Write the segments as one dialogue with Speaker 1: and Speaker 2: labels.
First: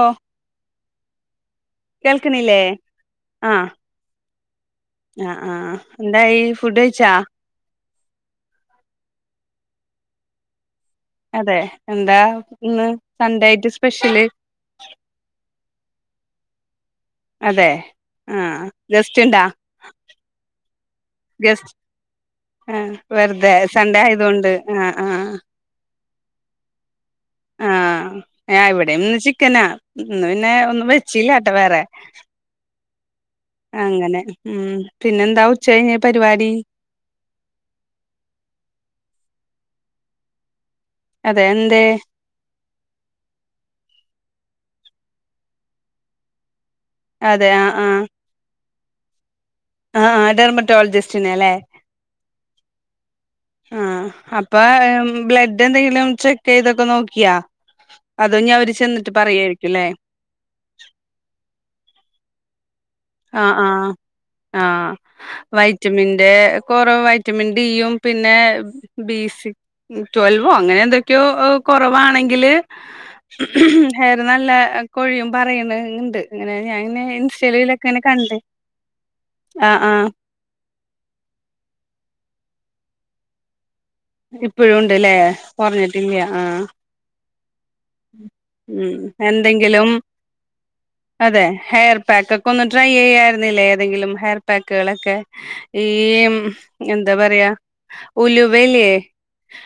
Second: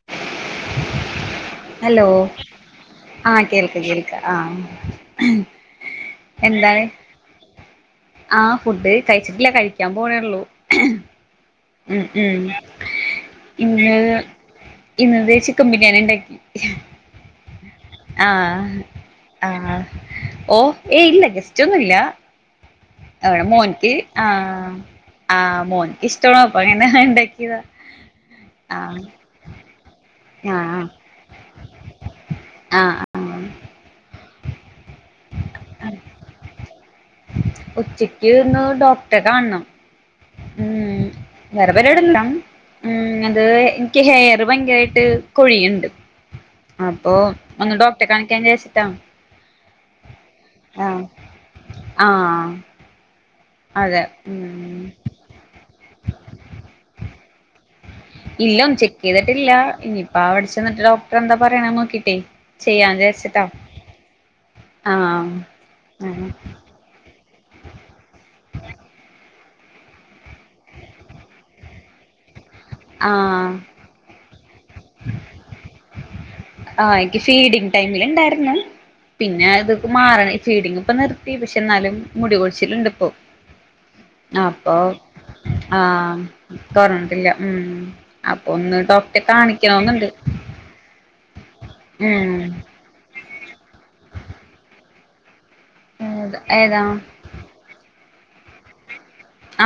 Speaker 1: ഓഹ്
Speaker 2: hello
Speaker 1: കേൾക്കണില്ലേ
Speaker 2: ആഹ് കേൾക്ക കേൾക്ക ആഹ്
Speaker 1: ആഹ് ആഹ് ആഹ് എന്തായി ഫുഡ് കഴിച്ചാ?
Speaker 2: ആഹ് ഫുഡ് കഴിച്ചിട്ടില്ല കഴിക്കാൻ പോണേള്ളൂ
Speaker 1: അതെ
Speaker 2: ഉം
Speaker 1: എന്താ
Speaker 2: ഉം
Speaker 1: ഇന്ന് സൺഡേ ആയിട്ട് സ്പെഷ്യല്
Speaker 2: ഇന്ന് ചിക്കൻ ബിരിയാണി ഇണ്ടാക്കി
Speaker 1: അതെ
Speaker 2: ആഹ്
Speaker 1: ഗസ്റ്റ് ഇണ്ടാ
Speaker 2: ആഹ് ഓഹ് ഏയ് ഇല്ല
Speaker 1: ഗസ്റ്റ്
Speaker 2: ഗസ്റ്റൊന്നുല്ല
Speaker 1: ആഹ്
Speaker 2: ഇവടെ
Speaker 1: വെറുതെ
Speaker 2: മോൻക്ക്
Speaker 1: സൺഡേ ആയതുകൊണ്ട്
Speaker 2: ആഹ് ആഹ് മോൻക്ക് ഇഷ്ടണ് അപ്പ ഇങ്ങനെ ഇണ്ടാക്കിയതാ
Speaker 1: ആഹ് ആഹ് ഇവിടെ ഇന്ന് ചിക്കനാ ഇന്ന് പിന്നെ
Speaker 2: ആ
Speaker 1: ഒന്നും വെച്ചില്ലാട്ടൊ വേറെ
Speaker 2: ആഹ്
Speaker 1: അങ്ങനെ മ് പിന്നെന്താ ഉച്ച കഴിഞ് പരിപാടി
Speaker 2: ഉച്ചക്ക്ന്ന് ഡോക്റ്റെ കാണ്ണം മ്
Speaker 1: അതെ
Speaker 2: വേറെ
Speaker 1: എന്തേ
Speaker 2: പരിപാഡ്യോന്നുല്ല ഉം അത് ഇൻക്ക് ഹെയർ ഭയങ്കരായിട്ട് കൊഴിയ്ണ്ട് അപ്പൊ
Speaker 1: അതെ ആഹ്
Speaker 2: ഒന്ന്
Speaker 1: ആഹ്
Speaker 2: ഡോക്റ്റെ കാണിക്കാഞ്ഞി രാച്ചിട്ടാ
Speaker 1: ആഹ് ആഹ് ഡെർമറ്റോളജിസ്റ്റിനെ ല്ലേ
Speaker 2: ആഹ് അതെ
Speaker 1: ആഹ് അപ്പ
Speaker 2: ഉം
Speaker 1: ബ്ലഡ് എന്തെങ്കിലും ചെക്കെയ്തൊക്കെ നോക്കിയോ അതു ഇഞ്ഞ് അവര് ചെന്നിട്ട് പറയായിര്ക്കുല്ലേ?
Speaker 2: [unintelligible] ചെന്ന്ട്ട് ഡോക്ടറ് എന്താ പറിണെ നോക്കിട്ടേ ചെയ്യാന്ന് വിചാരിച്ച്
Speaker 1: ആഹ് ആഹ് ആഹ്
Speaker 2: ആഹ്
Speaker 1: വൈറ്റമിന്റെ കൊറവ് വൈറ്റമിൻ ഡിയും പിന്നെ ബി സി ട്വൽവോ അങ്ങനെ എന്തൊക്കെയോ ഓഹ് കൊറവാണെങ്കില്
Speaker 2: ആഹ്
Speaker 1: ഹെയർ നല്ല കൊഴിയും പറയണണ്ട്.
Speaker 2: ആ ഇൻക്ക് ഫീഡിങ് ടൈമിൽ ഇണ്ടായിരുന്നു. പിന്നെ, അതൊക്കെ മാർ ആഹ് ഈ ഫീഡിങ് ഇപ്പ നിർത്തി പക്ഷെ ഇന്നാലും മുടികൊഴിച്ചില്ണ്ട് ഇപ്പം അപ്പ
Speaker 1: ഇപ്പഴും ഉണ്ട്ല്ലേ
Speaker 2: ആം
Speaker 1: കൊറഞ്ഞിട്ടില്ല ആഹ്
Speaker 2: തൊർന്ന്ട്ട്ല്ല മ് അപ്പൊ ഒന്ന്
Speaker 1: ഉം
Speaker 2: ഡോക്റ്റെ
Speaker 1: എന്തെങ്കിലും
Speaker 2: കാണിക്കണോന്നണ്ട്.
Speaker 1: അതെ, ഹെയർ പാക്കൊക്കെ ഒന്ന് ട്രൈ ചെയ്യായിരുന്നില്ലേ ഏതെങ്കിലും ഹെയർ പാക്കളെക്കെ. ഈ മ്
Speaker 2: ഏതാ
Speaker 1: എന്താ പറയാ ഉലുവയില്ലേ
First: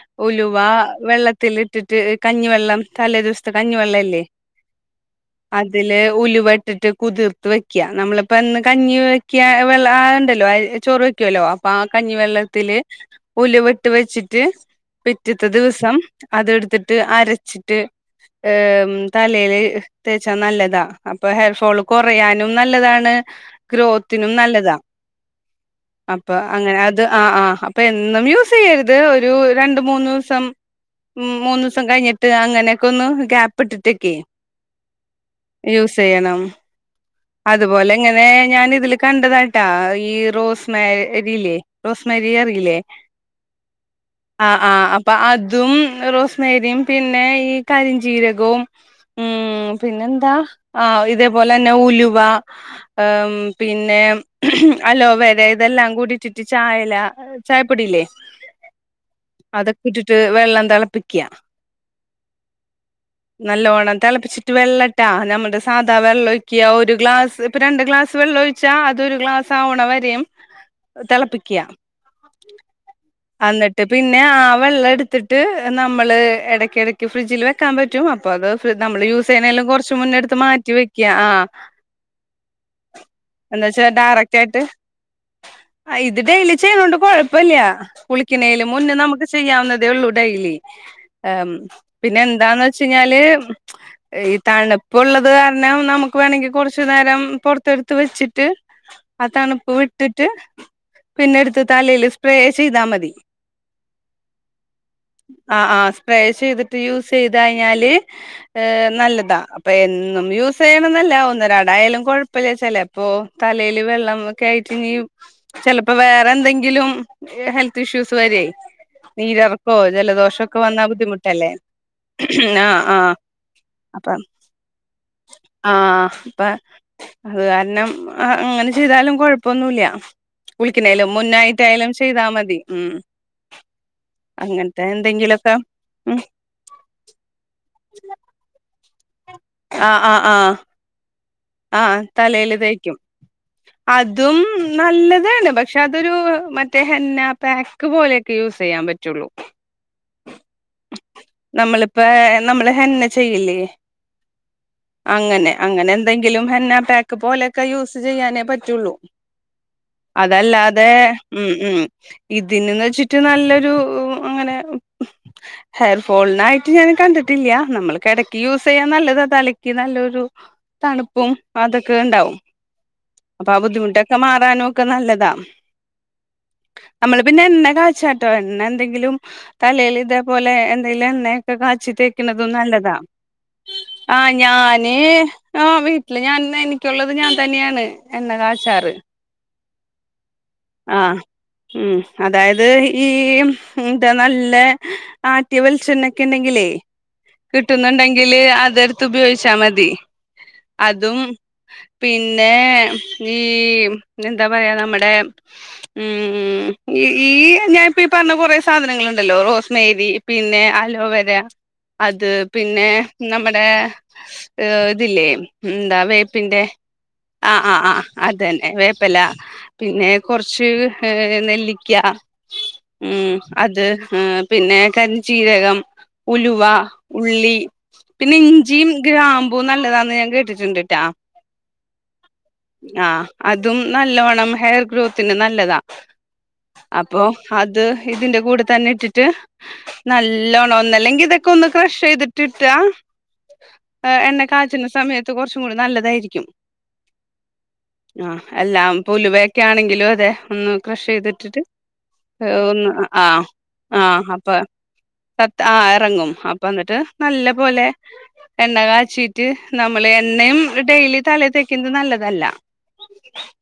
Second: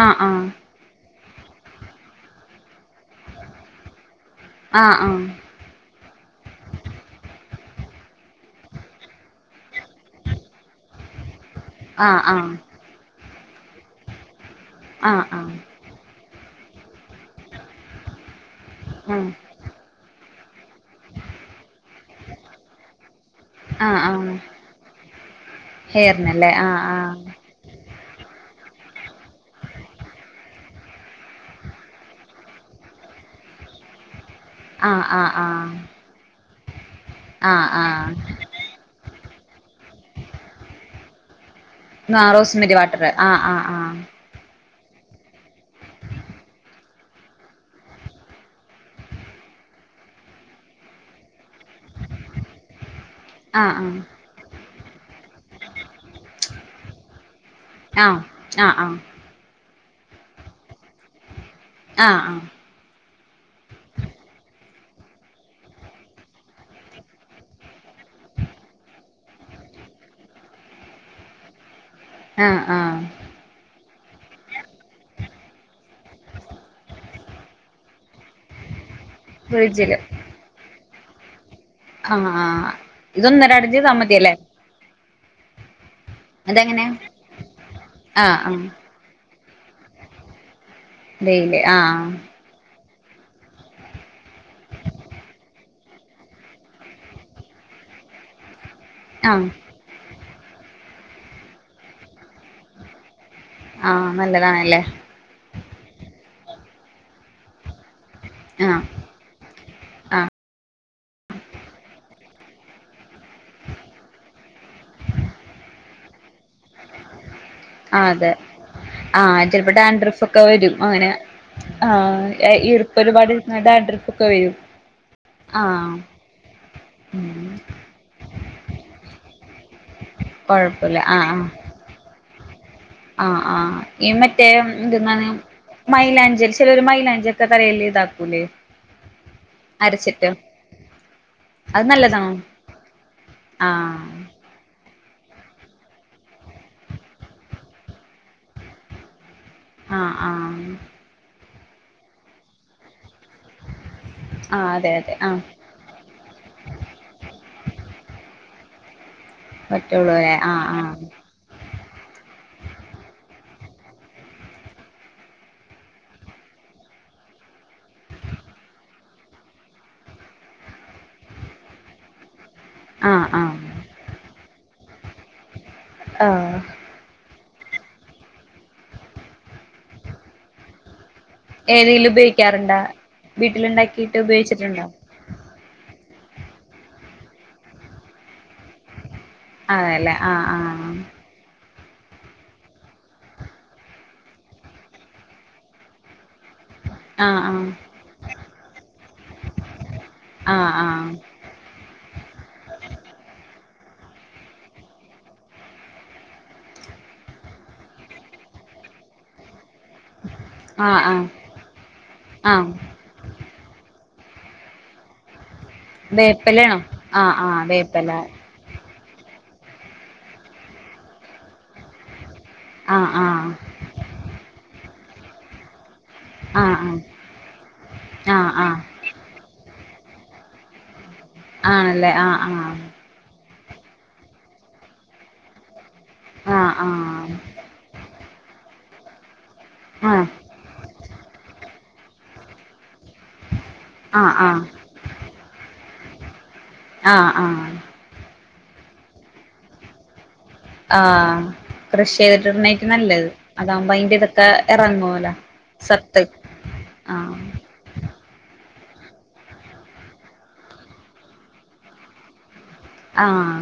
Speaker 2: ആഹ്
Speaker 1: ഉലുവ
Speaker 2: ആഹ്
Speaker 1: വെള്ളത്തിലിട്ടിട്ട് കഞ്ഞിവെള്ളം തലേ ദിവസ്ത്തെ കഞ്ഞിവെള്ളല്ലേ
Speaker 2: ആഹ് ആഹ്
Speaker 1: അതില് ഉലുവട്ടിട്ട് കുതിർത്ത് വെക്ക്യ, നമ്മള്പ്പോ എന്ന് കഞ്ഞി വെക്യ വെള്ള ആഹ് ഇണ്ട ല്ലോ അയ് ചോറ് വെ ക്കുല്ലൊ അപ്പൊ ആ
Speaker 2: ആഹ് ആഹ്
Speaker 1: കഞ്ഞിവെള്ളത്തില് ഉലുവട്ട് വെച്ചിട്ട്
Speaker 2: ആഹ് ആഹ്
Speaker 1: പിറ്റത്തെ ദിവസം അതെട്ത്തിട്ട് അരച്ചിട്ട് ആം
Speaker 2: ആഹ് ആഹ്
Speaker 1: തലയില് തേച്ചാ നല്ലതാ അപ്പൊ ഹെയർ ഫോള് കൊറയാനും നല്ലതാണ്
Speaker 2: ആഹ് ആഹ്
Speaker 1: ഗ്രോത്തിനും നല്ലതാ അപ്പൊ
Speaker 2: ഹെയറിനല്ലേ ആഹ്
Speaker 1: അങ്ങനെ അത് ആഹ് ആഹ് അപ്പൊ എന്നും യൂസെയ്യര് ത് ഒരു രണ്ട് മൂന്ന് ദിവസം മ് മൂന്നൂസം കഴിഞ്ഞിട്ട് അങ്ങനെയൊക്കെ ഒന്ന് ഗ്യാപ് ഇട്ടിട്ടൊക്കെ
Speaker 2: ആഹ് ആഹ് ആഹ്
Speaker 1: വേണം അതുപോലെ
Speaker 2: ആഹ്
Speaker 1: ഇങ്ങനെ ഞാൻ ഇതില് കണ്ടതാട്ടാ ഈ റോസ് മേരിയില്ലേ
Speaker 2: ഇന്നാ റോസ് മേരി വാട്ടർ ആഹ് ആഹ് ആഹ്
Speaker 1: ആഹ് ആഹ് അപ്പ അതും റോസ് മേരിയും പിന്നെ ഈ കരിഞ്ജീരകവും മ് പിന്നെ എന്താ? ആഹ് ഇതേപോലെ ന്നെ ഉലു വാ ആം
Speaker 2: ആഹ്
Speaker 1: പിന്നെ
Speaker 2: ആഹ്
Speaker 1: അലോവേര ഇതെല്ലാം കൂടി ഇട്ടിട്ട് ചായല ചായപ്പൊടില്ലേ
Speaker 2: ആഹ് ആഹ് ആഹ്
Speaker 1: അതൊക്കെ ഇട്ടിട്ട് വെള്ളം തിളപ്പിക്ക്
Speaker 2: ആഹ് ആഹ്
Speaker 1: നല്ലോണ്ണം തിളപ്പിച്ചിട്ട് വെള്ളട്ടാ ഞമ്മടെ സാധാ വെള്ള ഒഴുക്കിയ ഒര് ഗ്ലാസ് ഇപ്പ രണ്ട് ഗ്ലാസ് വെള്ള ഒഴിച്ചാ അതൊരു ഗ്ലാസ് ആവണ വരെയും തെളപ്പിക്ക്.
Speaker 2: ആഹ് ആഹ്
Speaker 1: അന്നിട്ട് പിന്നാ ആ വെള്ളം എടുത്തിട്ട് നമ്മള് എടക്ക് എടക്ക് ഫ്രിഡ്ജിൽ വെ ക്കാൻ പറ്റും അപ്പൊ അത് ഫ്രി നമ്മള് യൂസ് ചെയ്യുന്നേലും കൊറച്ച്
Speaker 2: ഫ്രിഡ്ജില്
Speaker 1: മുന്നെ എടുത്ത് മാറ്റി വെക്കിയാ ആഹ്
Speaker 2: ആഹ് ആഹ് ഇതൊന്നരാടം
Speaker 1: വെച്ചാ
Speaker 2: ചെയ്താ മതി അല്ലേ?
Speaker 1: അയ് ഇത് ഡെയിലി
Speaker 2: അതെങ്ങനെ
Speaker 1: ചെയ്യുണോണ്ട് കൊഴപ്പല്ല,
Speaker 2: ആഹ് ആഹ്
Speaker 1: കുളിക്കിനേലും മുന്നേ നമുക്ക് ചെയ്യാവുന്നതേ ഒള്ളൂ ഡെയ്ലി ആം
Speaker 2: ഡെയിലി ആഹ്
Speaker 1: പിന്നെ എന്താന്ന് വെ ച്ച് കഴിഞ്ഞാല് ഈ തണുപ്പ് ഉള്ളത് കാരണം നമുക്ക് വേണങ്കി കൊറ ച്ച് നേരം പൊറത്തെടുത്ത് വെച്ചിട്ട് ആ
Speaker 2: ആഹ്
Speaker 1: തണുപ്പ് വി ട്ടിട്ട് പിന്നെ എടുത്ത് തലേല് സ്പ്രേ ചെയ്താ മതി.
Speaker 2: ആഹ് നല്ലതാണല്ലേ.
Speaker 1: ആഹ് ആഹ് സ്പ്രേ ചെയ്തിട്ട് യൂസ് ചെയ്ത് കഴിഞ്ഞാല്
Speaker 2: ആഹ്
Speaker 1: ഏഹ് നല്ലതാ
Speaker 2: ആ
Speaker 1: പെന്നും യൂസയ്യണെന്നല്ല ഒന്നരാട എന്തായാലും കൊഴപ്പല്ല ചെലേപ്പൊ തലേല് വെള്ളംക്കെയിട്ട്നിയും ചെലപ്പം വേറെ എന്തെങ്കിലും ഹെൽത്ത്
Speaker 2: ആ
Speaker 1: ഇഷ്യൂസ്
Speaker 2: അതെ
Speaker 1: വരെ.
Speaker 2: ആഹ് ചിലപ്പോ
Speaker 1: നീരർക്കോ ജലദോശൊക്കെ വന്നാ ബുദ്ധിമുട്ടല്ലേ?
Speaker 2: ആ
Speaker 1: ആഹ് ആഹ്
Speaker 2: ഈർപ്പൊരുപാട് ഡാഡ്രിപ്പ് ഒക്കെ വരും.
Speaker 1: ആ
Speaker 2: ആഹ്
Speaker 1: പ്പ
Speaker 2: ഉം
Speaker 1: അത് കാരണം അങ്ങനെ ചെയ്താലും കൊഴപ്പൊന്നുല്യാ.
Speaker 2: കൊഴപ്പല്ല
Speaker 1: കുളിക്ക്ണേലും മുന്നായ്ട്ടായാലും ചെയ്താ മതി മ്മ്.
Speaker 2: ആ ആ എ മറ്റെമ് എന്ത‌ന്നാണ്
Speaker 1: എന്തെങ്കിലൊക്കെ ഉം
Speaker 2: മൈലാഞ്ചി അര ചെലര് മൈലാഞ്ചി ഒക്കെ തലേല്‌ ഇതാക്കൂലേ?
Speaker 1: ആ ആ
Speaker 2: അരച്ചിട്ട്
Speaker 1: ആ
Speaker 2: അത്
Speaker 1: ആഹ്
Speaker 2: നല്ലതാണോ
Speaker 1: തലേല് തേക്ക്യും അത്
Speaker 2: ആഹ്
Speaker 1: അതും നല്ലതാണ് പക്ഷെ അതൊരു മറ്റേ ഹെന്ന പേക്ക് പോലെയൊക്കെ യൂസെയ്യാൻ പറ്റൊള്ളൂ.
Speaker 2: ആഹ് ആഹ്.
Speaker 1: നമ്മള്പ്പേ നമ്മള് ഹെന്ന ചെയ്യില്ലേ
Speaker 2: ആഅതെ അതെ ആഹ്.
Speaker 1: അങ്ങനെ അങ്ങനെ എന്തെങ്കിലും ഹന്നാ പേക്ക് പോലെയൊക്കെ യൂസ് ചെയ്യാനേ പറ്റൊള്ളൂ.
Speaker 2: പറ്റുള്ളൂ അല്ലേ ആഹ്
Speaker 1: അതല്ലാതെ
Speaker 2: ആഹ്
Speaker 1: ഉം ഉം ഇതിന്ന്ന്ന് വെച്ച്ട്ട് നല്ലൊരു അങ്ങനെ ഹെയർ ഫോൾനായിട്ട് ഞാൻ കണ്ടിട്ടില്യാ നമ്മൾക് എടക്കി യൂസ് യ്യാൻ നല്ലതാ തലക്കി നല്ലൊരു തണുപ്പും അതൊക്കെ ഇണ്ടാവും.
Speaker 2: ആഹ് ആഹ്.
Speaker 1: ആ ബുദ്ധിമുട്ടൊക്കെ മാറാനും ഒക്കെ നല്ലതാ.
Speaker 2: ആഹ്.
Speaker 1: നമ്മള് പിന്നെ എണ്ണ കാച്ചാട്ടോ എണ്ണ എന്തെങ്കിലും തലയിൽ ഇതേപോലെ എന്തെിലും എണ്ണേ കാച്ചി
Speaker 2: ഏതെങ്കിലും
Speaker 1: തേക്ക്ണതും
Speaker 2: ഉപയോഗിക്കാറുണ്ടാ
Speaker 1: നല്ലതാ
Speaker 2: വീട്ടിലുണ്ടാക്കിട്ട്
Speaker 1: ആ
Speaker 2: ഉപയോഗിച്ചിട്ടുണ്ടോ
Speaker 1: ഞാന് ആഹ് വീട്ടില് ഞാന് എനിക്കുള്ളത് ഞാൻ തന്നെയാണ് എണ്ണ കാച്ചാറ്.
Speaker 2: ആണെല്ലേ ആ ആ.
Speaker 1: മ്മ് അതായത് ഈ മ് താനല്ല ടെ ആട്യ വെൾച്ചെണ്ണ ഓക്കേ ണ്ടെങ്കിലേ
Speaker 2: ആഹ് ആഹ്
Speaker 1: കിട്ന്ന്ണ്ടെങ്കില് അത് തുപയോഗിച്ചാ മതി
Speaker 2: ആഹ് ആഹ്
Speaker 1: അതും പിന്നെ ഈ എന്താ പറയാ നമ്മടെ ഉം ഉം ഇ ഈ ഞാൻപ്പ പറഞ്ഞ കൊറെ സാധനങ്ങള് ണ്ടല്ലോ റോസ്മേരി പിന്നെ
Speaker 2: ആഹ് ആഹ് ആഹ്
Speaker 1: അലോവര അത്
Speaker 2: ആഹ്
Speaker 1: പിന്നെ നമ്മടെ ഏ ഇതില്ലേ എന്താ വേപ്പിന്റെ
Speaker 2: വേപ്പലയാണോ ആഹ്
Speaker 1: ആ
Speaker 2: ആഹ്
Speaker 1: ആ ആ
Speaker 2: വേപ്പല
Speaker 1: അത് അതന്നെ വേപ്പില പിന്നെ കൊർച്ച് ഹ് നെല്ലിക്ക്യാ
Speaker 2: ആഹ്
Speaker 1: ഉം
Speaker 2: ആഹ്
Speaker 1: അത് ഉം പിന്നെ കര്ജീരകം. ഉലുവ
Speaker 2: ആഹ് ആഹ്
Speaker 1: ഉള്ളി പിന്നെ
Speaker 2: ആഹ് ആഹ്
Speaker 1: ഇഞ്ചിയും ഗ്രാമ്പൂ നല്ലതാന്ന് ഞാൻ കേടിട്ട്ണ്ട്ട്ടാ.
Speaker 2: ആണല്ലേ ആ ആ.
Speaker 1: ആഹ് അതും നല്ലോണം ഹെയർ ഗ്രോത്തിന് നല്ലതാ.
Speaker 2: ആഹ്
Speaker 1: അപ്പൊ
Speaker 2: ആഹ്
Speaker 1: അത് ഇതിന്റെ കൂടെ തന്നെ ഇട്ടിട്ട്
Speaker 2: ആഹ്
Speaker 1: നല്ല ല്ലോണം ഒന്നല്ലെങ്കി ഇതൊക്കൊന്ന് ക്രഷയ്തിട്ട്ട്ടാ
Speaker 2: ആഹ്
Speaker 1: എണ്ണ
Speaker 2: ആഹ്
Speaker 1: കാച്ച്ന്ന സമയത്ത് കൊർച്ചും കൂടെ നല്ലതായിരിക്കും.
Speaker 2: ആഹ് ആഹ്.
Speaker 1: ആഹ് എല്ലാം ഇപ്പോ ഉലുവയൊക്കെ ആണെങ്കിലും അതെ. ഒന്ന് ക്രഷ്
Speaker 2: ആഹ്
Speaker 1: ചെയ്തിട്ടിട്ട്
Speaker 2: കൃഷി ചെയ്തിട്ടിടുന്നേറ്റ്
Speaker 1: ഒന്ന്
Speaker 2: നല്ലത്
Speaker 1: ആഹ്
Speaker 2: അതാകുമ്പോ അയിന്റെ
Speaker 1: ആഹ്
Speaker 2: ഇതൊക്കെ
Speaker 1: അപ്പൊ
Speaker 2: ഇറങ്ങുവല്ലോ
Speaker 1: സത്ത് ആഹ്
Speaker 2: സത്ത്
Speaker 1: ഇറങ്ങും അപ്പ എന്നിട്ട്
Speaker 2: ആഹ്
Speaker 1: നല്ല പോലെ എണ്ണ കാച്ചിട്ട് നമ്മള് എണ്ണയും ഡെയിലി തല തേക്കുന്നത് നല്ലതല്ല
Speaker 2: ആഹ്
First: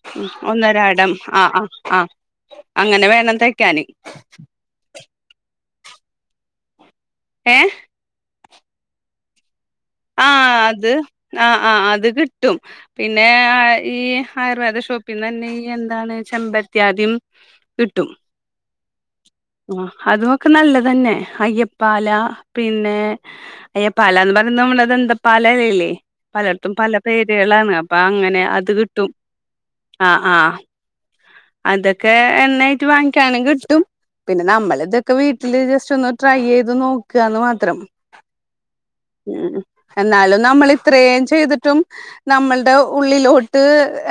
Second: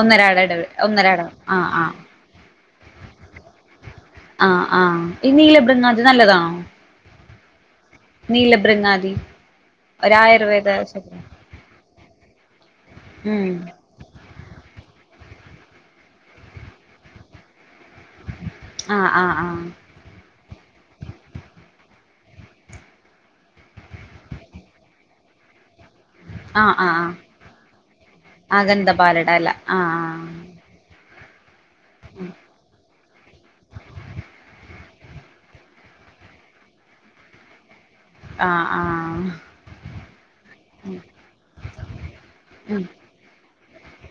Speaker 2: ഒന്നരാട ഇടവി
Speaker 1: ഒന്നിരാടം
Speaker 2: ഒന്നരാട
Speaker 1: ആഹ് ആഹ് ആഹ അങ്ങനെ വേണം തേയ്ക്കാന്
Speaker 2: ആഹ് ആഹ് ഈ നീലബൃങ്ങാതി നല്ലതാണോ?
Speaker 1: ഏഹ്
Speaker 2: നീലബൃങ്ങാതി ഒരു ആയുർവേദ
Speaker 1: ആഹ് ആഹ് അത് കിട്ടും പിന്നെ
Speaker 2: ഉം
Speaker 1: ഈ ആയുർവേദ ഷോപ്പിൽ നിന്ന് തന്നെ ഈ എന്താണ് ചെമ്പരത്യാതി കിട്ടും
Speaker 2: ആഹ ആഹ് ആഹ്
Speaker 1: ആ അതും ഒക്കെ നല്ലതന്നെ അയ്യപ്പാല പിന്നെ അയ്യ പാലന്ന് പറയുന്നത് നമ്മടെ ദന്തപാല തന്നെല്ലേ
Speaker 2: ആഹ്
Speaker 1: പലടുത്തും
Speaker 2: ആഹ്
Speaker 1: പല
Speaker 2: ആഹ്
Speaker 1: പേരുകളാണ് അപ്പൊ അങ്ങനെ
Speaker 2: ആഹ്
Speaker 1: അത് കിട്ടും
Speaker 2: ഗന്ധപാലട അല്ല
Speaker 1: ആഹ് ആഹ് അതൊക്കെ എണ്ണായിട്ട് വാങ്ങിക്കാനും കിട്ടും പിന്നെ നമ്മൾ ഇതൊക്കെ വീട്ടില് ജസ്റ്റ് ഒന്ന് ട്രൈ ചെയ്ത് നോക്കുകാ എന്ന് മാത്രം
Speaker 2: ആഹ് ആഹ്
Speaker 1: ഉം എന്നാലും നമ്മൾ ഇത്രയും ചെയ്തിട്ടും നമ്മളുടെ
Speaker 2: ഉം
Speaker 1: ഉള്ളിലോട്ട് ഇട്ട്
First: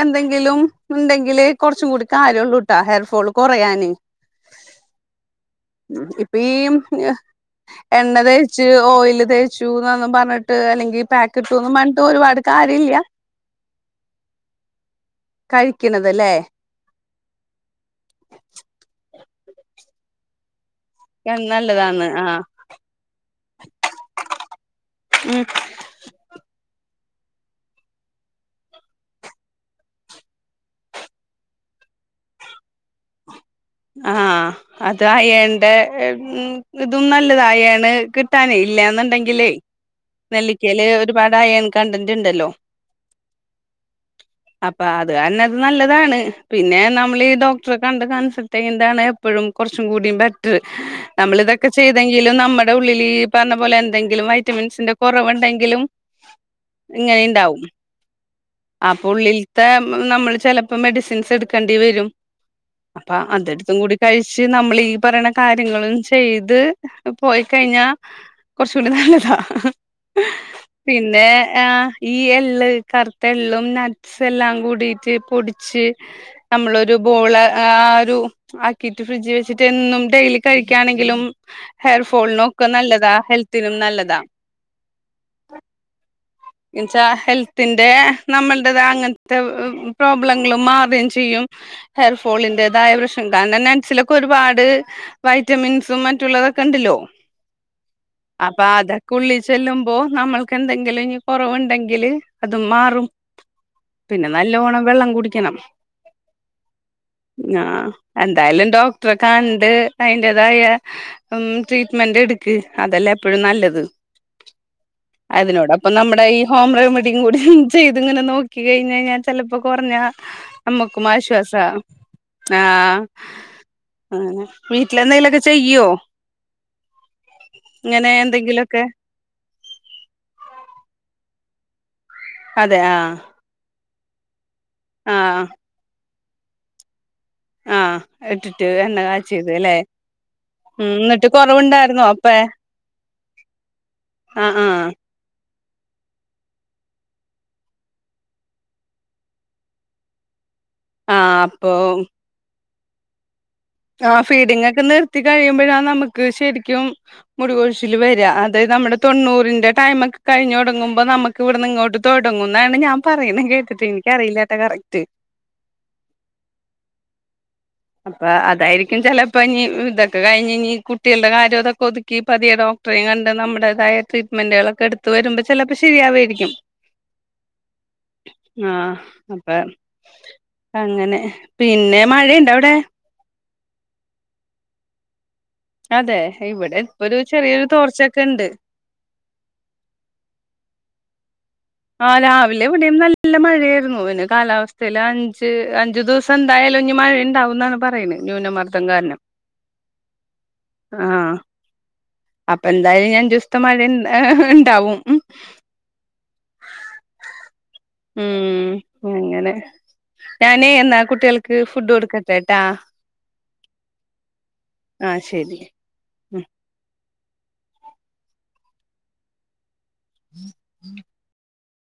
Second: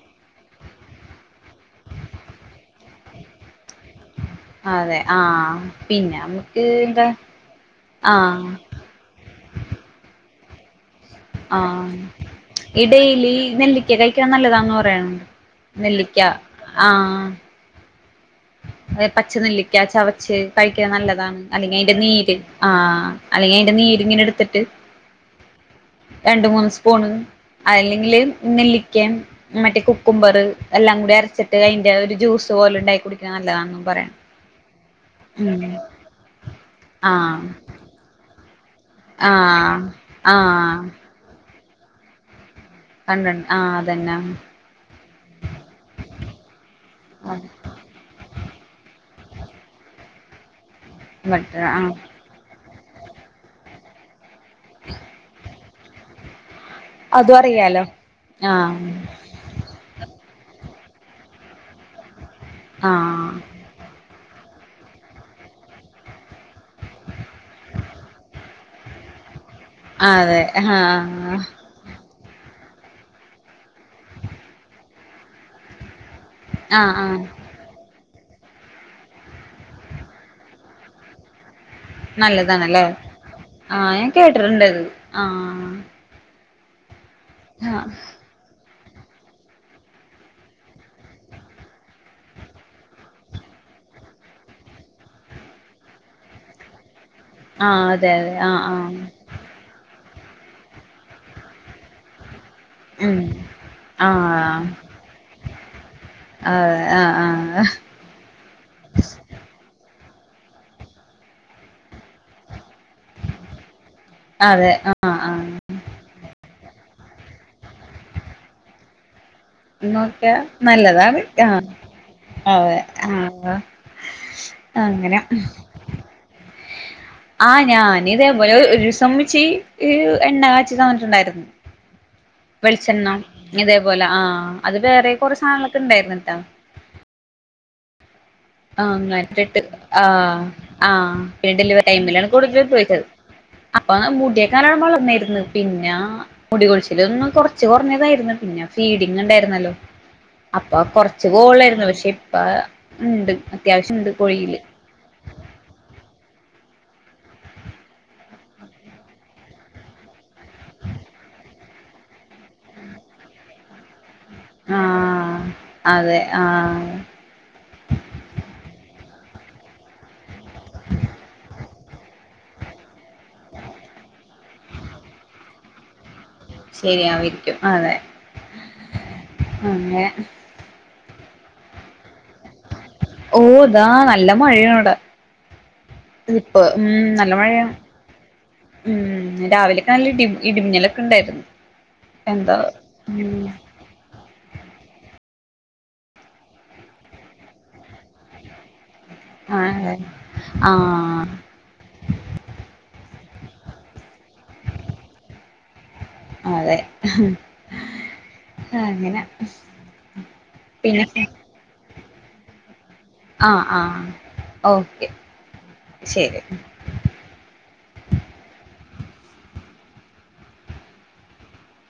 Speaker 1: എന്തെങ്കിലും ഉണ്ടെങ്കില് കുറച്ചും കൂടി കാര്യമുള്ളൂ കേട്ടാ ഹെയർ ഫോള് കുറയാന്
Speaker 2: അതെ ആഹ് പിന്നെ
Speaker 1: ഇപ്പൊ ഈ
Speaker 2: നമുക്ക് എന്താ
Speaker 1: എണ്ണ
Speaker 2: ആഹ്
Speaker 1: തേയ്ച്ചു ഓയിയില് തേയ്ച്ചു എന്നൊന്നും പറഞ്ഞിട്ട് അല്ലെങ്കിൽ പാക്ക്
Speaker 2: ആഹ് ഈ ഡെലി നെല്ലിക്ക കഴിക്കാൻ നല്ലതാന്ന് പറയുന്നു
Speaker 1: കഴിക്ക്ണതല്ലേ
Speaker 2: ആഹ് പച്ച നെല്ലിക്ക ചവച്ച് കഴിക്കണ നല്ലതാ അല്ലെങ്കിൽ അതിന്റെ
Speaker 1: നല്ലതാണ് ആ
Speaker 2: നീര് ആഹ അല്ലെങ്കിൽ അതിന്റെ നീരിങ്ങനെ എടുത്തിട്ട്
Speaker 1: ഉം
Speaker 2: രണ്ട് മൂന്ന് സ്പൂണ് അല്ലെങ്കില് നെല്ലിക്കയും മറ്റേ കുക്കുംബർ എല്ലാം കൂടി അരച്ചിട്ട് അതിന്റെ ഒരു ജ്യൂസ് പോലെ ഉണ്ടാക്കി കുടിക്കണത് നല്ലതാണന്ന്
Speaker 1: ആഹ് അത് അയൺന്റെ ഇതും നല്ലതാ
Speaker 2: ആഹ്
Speaker 1: അയണ് കി കിട്ടാനെ ഇല്ലന്നുണ്ടെങ്കിലേ
Speaker 2: ആഹ് ആഹ്
Speaker 1: നെല്ലിക്കല് ഒരുപാട് അയൺകണ്ടിന്റ് ഉണ്ടല്ലോ
Speaker 2: കണ്ടണ്ട് ആഹ് അതന്നെ
Speaker 1: അപ്പൊ അത് കാരണം ഇത് നല്ലതാണ് പിന്നെ നമ്മൾ ഈ ഡോക് ഡോക്ടറെ കണ്ട് കൺസൽട്ട് ചെയ്യുന്ന ആണ് എപ്പോഴും കുറച്ചും കൂടെ ബെറ്റർ നമ്മള്
Speaker 2: ബട്ടർ
Speaker 1: ഇതൊക്കെ
Speaker 2: ആഹ്
Speaker 1: ചെയ്ത ലും നമ്മുടെ ഉള്ളിൽ ഈ പറഞ്ഞ പോലെ എന്തെങ്കിലും വൈറ്റമിൻസിന്റെ കുറവുണ്ടെങ്കിലും
Speaker 2: അതും
Speaker 1: ഇങ്ങനെണ്ടാവും
Speaker 2: അറിയാലോ
Speaker 1: ആ
Speaker 2: ആഹ്
Speaker 1: പുള്ളിൽ നമ്മള് ചിലപ്പോ മെഡിസിൻസ് എടുക്കേണ്ടി വരും അപ്പം
Speaker 2: ആഹ്
Speaker 1: അതടു അതും കൂടി കഴിച്ച് നമ്മള് ഈ പറയണ കാര്യങ്ങളും ചെയ്ത് പോയി കഴിഞ്ഞാ കുറച്ച് കൂടി നല്ലതാ
Speaker 2: അതെ ആഹ്
Speaker 1: പിന്നെ
Speaker 2: ആഹ്
Speaker 1: ആ ഈ എള്ള് കറുത്ത എള്ളും നട്ട്സ് എല്ലാം കൂടിട്ട് പൊടിച്ച് നമ്മളൊരു
Speaker 2: ആഹ്
Speaker 1: ബോള് ആ ആകിറ്റ് ഫ്രഡ്ജിൽ വെച്ചിട്ട് ഡെയ്‌ലി കഴിക്കാണെങ്കിലും ഹെയർ ഫോളിനൊക്കെ
Speaker 2: നല്ലതാണല്ലേ
Speaker 1: നല്ലതാ ഹെൽത്തിനും
Speaker 2: ആഹ് ഞാൻ
Speaker 1: നല്ലതാ
Speaker 2: കേട്ടിട്ടുണ്ടത് ആഹ്
Speaker 1: എന്ച്ചാ
Speaker 2: ആഹ്
Speaker 1: ഹെൽത്തി്ന്റെ നമ്മളടത് അങ്ങനത്തെ പ്രോബ്ലങ്ങൾ മാറുകയും ചെയ്യും ഹെയർ ഫോളിന്റെ ഇതായ പ്രശ്നം കാരണം നട്സിലൊക്കെ ഒരുപാട് വൈറ്റമിൻസും മറ്റുള്ളതൊക്കെ ഉണ്ടല്ലോ
Speaker 2: ആഹ് അതെ അതെ ആഹ്
Speaker 1: അപ്പൊ
Speaker 2: ആഹ്
Speaker 1: അതൊക്കെ ഉള്ളിൽ ചെല്ലുമ്പോ നമ്മൾക്ക് എന്തെങ്കിലും കുറവുണ്ടെങ്കില് അതും മാറും
Speaker 2: ഉം
Speaker 1: പിന്നെ
Speaker 2: ആഹ്
Speaker 1: നല്ലോണം വെള്ളം കുടിക്കണം
Speaker 2: അതെ ആഹ്
Speaker 1: ആഹ് എന്തായാലും ഡോക്ടറെക്കെ കണ്ട് അതിന്റേതായ ഉം ട്രീറ്റ്മെന്റ് എടുക്ക് അതല്ലേ എപ്പോഴും നല്ലത്
Speaker 2: അതെ ആഹ് ആഹ്
Speaker 1: അതിനോട് അപ്പം നമ്മുടെ ഈ ഹോം റെമഡിയും കൂടി ചെയ്ത് ഇങ്ങനെ നോക്കി കഴിഞ്ഞാൽ ഞാൻ ചിലപ്പോ കുറഞ്ഞ
Speaker 2: നോക്കിയ
Speaker 1: നമ്മുക്കും
Speaker 2: നല്ലതാണ്
Speaker 1: ആശ്വാസ
Speaker 2: ആഹ് അതെ
Speaker 1: ആഹ്
Speaker 2: ആഹ് അങ്ങനെ
Speaker 1: വീട്ടിലെന്തെലൊക്കെ ചെയ്യോ ഇങ്ങനെ എന്തെങ്കിലുംക്കെ
Speaker 2: ചുമിച്ച് എണ്ണ കാച്ചി തന്നിട്ടുണ്ടായിരുന്നു
Speaker 1: അതെ
Speaker 2: വെളിച്ചെണ്ണ
Speaker 1: ആഹ്
Speaker 2: ഇതേപോലെ ആഹ് അത് വേറെ കൊറെ
Speaker 1: ആഹ്
Speaker 2: സാധനങ്ങളൊക്കെ ഉണ്ടായിരുന്ന കേട്ടാ
Speaker 1: ആഹ് ഇട്ടിട്ട് എണ്ണ കാച്ചിയത്
Speaker 2: ആട്ട്
Speaker 1: ല്ലേ
Speaker 2: ആന്
Speaker 1: ഉം
Speaker 2: ആഹ്
Speaker 1: എന്നിട്ട്
Speaker 2: പിന്നെ ഡെലിവറി
Speaker 1: കൊറവുണ്ടായിരുന്നോ
Speaker 2: ടൈമിലാണ്
Speaker 1: അപ്പേ
Speaker 2: കൂടുതല് പോയിച്ചത് അപ്പൊ മുടിയൊക്ക
Speaker 1: ആഹ്
Speaker 2: നല്ലോം
Speaker 1: ആഹ്
Speaker 2: വളർന്നായിരുന്നു പിന്നെ മുടികൊഴിച്ചില് ഒന്ന് കൊറച്ച് കുറഞ്ഞതായിരുന്നു പിന്നെ ഫീഡിങ് ഉണ്ടായിരുന്നല്ലോ അപ്പൊ കൊറച്ചു
Speaker 1: ആഹ് അപ്പൊ
Speaker 2: കോളായിരുന്നു പക്ഷെ ഇപ്പൊ ഉണ്ട്
Speaker 1: ആഹ് ഫീഡിങ് ഒക്കെ നിർത്തി കഴിയുമ്പോഴാ നമുക്ക് ശരിക്കും മുടികോയിച്ചില് വര അത് നമ്മുടെ തൊണ്ണൂറിന്റെ ടൈം ഒക്കെ കഴിഞ്ഞ് തുടങ്ങുമ്പോൾ നമുക്ക് ഇവിടുന്ന് ഇങ്ങോട്ട് തുടങ്ങും എന്നാണ് ഞാൻ പറയുന്നത് കേട്ട് എനിക്കറിയില്ലാട്ടാ കറക്റ്റ്
Speaker 2: ആഹ് അതെ ആഹ്
Speaker 1: അപ്പൊ അതായിരിക്കും ചെലപ്പോ ഇനി ഇതൊക്കെ കഴിഞ്ഞ് ഇനി കുട്ടികളുടെ കാര്യം ഇതൊക്കെ ഒതുക്കി പതിയടോ ഡക്ടറേയും കണ്ട് നമ്മുടേതായ ട്രീറ്റ്മെന്റുകളൊക്കെ എടുത്ത് വരുമ്പൾ ചിലപ്പോൾ ശരിയാവുമായിരിക്കും
Speaker 2: ശരിയാവയിരിക്കും അതെ
Speaker 1: ആഹ് അപ്പ
Speaker 2: അങ്ങനെ
Speaker 1: അങ്ങനെ പിന്നെ മഴയുണ്ടാ അവിടെ
Speaker 2: ഓഹ് താ നല്ല മഴയവിടെ
Speaker 1: അതെ ഇവിടെ ഇപ്പൊ ഒരു
Speaker 2: നല്ല
Speaker 1: ചെറിയൊരു
Speaker 2: മഴയാണ്
Speaker 1: തോർച്ചൊക്കെ ഉണ്ട്
Speaker 2: ഉം രാവിലെയൊക്കെ നല്ല ഇ ഇടിമിന്നലൊക്കെ ഉണ്ടായിരുന്നു
Speaker 1: ആന്ന്
Speaker 2: എന്താ
Speaker 1: രാവിലെ ഇവിടെും നല്ല
Speaker 2: ഉം
Speaker 1: മഴയായിരുന്നു അയ്ന് കാലാവസ്ഥ അഞ്ച് അഞ്ചു ദിവസം എന്തായാലും ഞ്ഞ് മഴയ ഉണ്ടാവും എന്നാണ് പറയുന്നത് ന്യൂനമർദ്ദം കാരണം
Speaker 2: ആഹ് ആഹ്
Speaker 1: അപ്പൊ എന്തായാലും ഞ്ഞ് അഞ്ചു സത്തിന് മഴ ഉണ്ടാവും
Speaker 2: അതെ ഉം
Speaker 1: ഉം അങ്ങനെ ഞാനേ എന്നാ
Speaker 2: പിന്നെ
Speaker 1: കുട്ടികൾക്ക് ഫുഡ് കൊടുക്കട്ടെട്ടാ
Speaker 2: ആഹ് ആഹ് ഓക്കെ
Speaker 1: ആ ശരി
Speaker 2: ശരി
Speaker 1: [inaudible]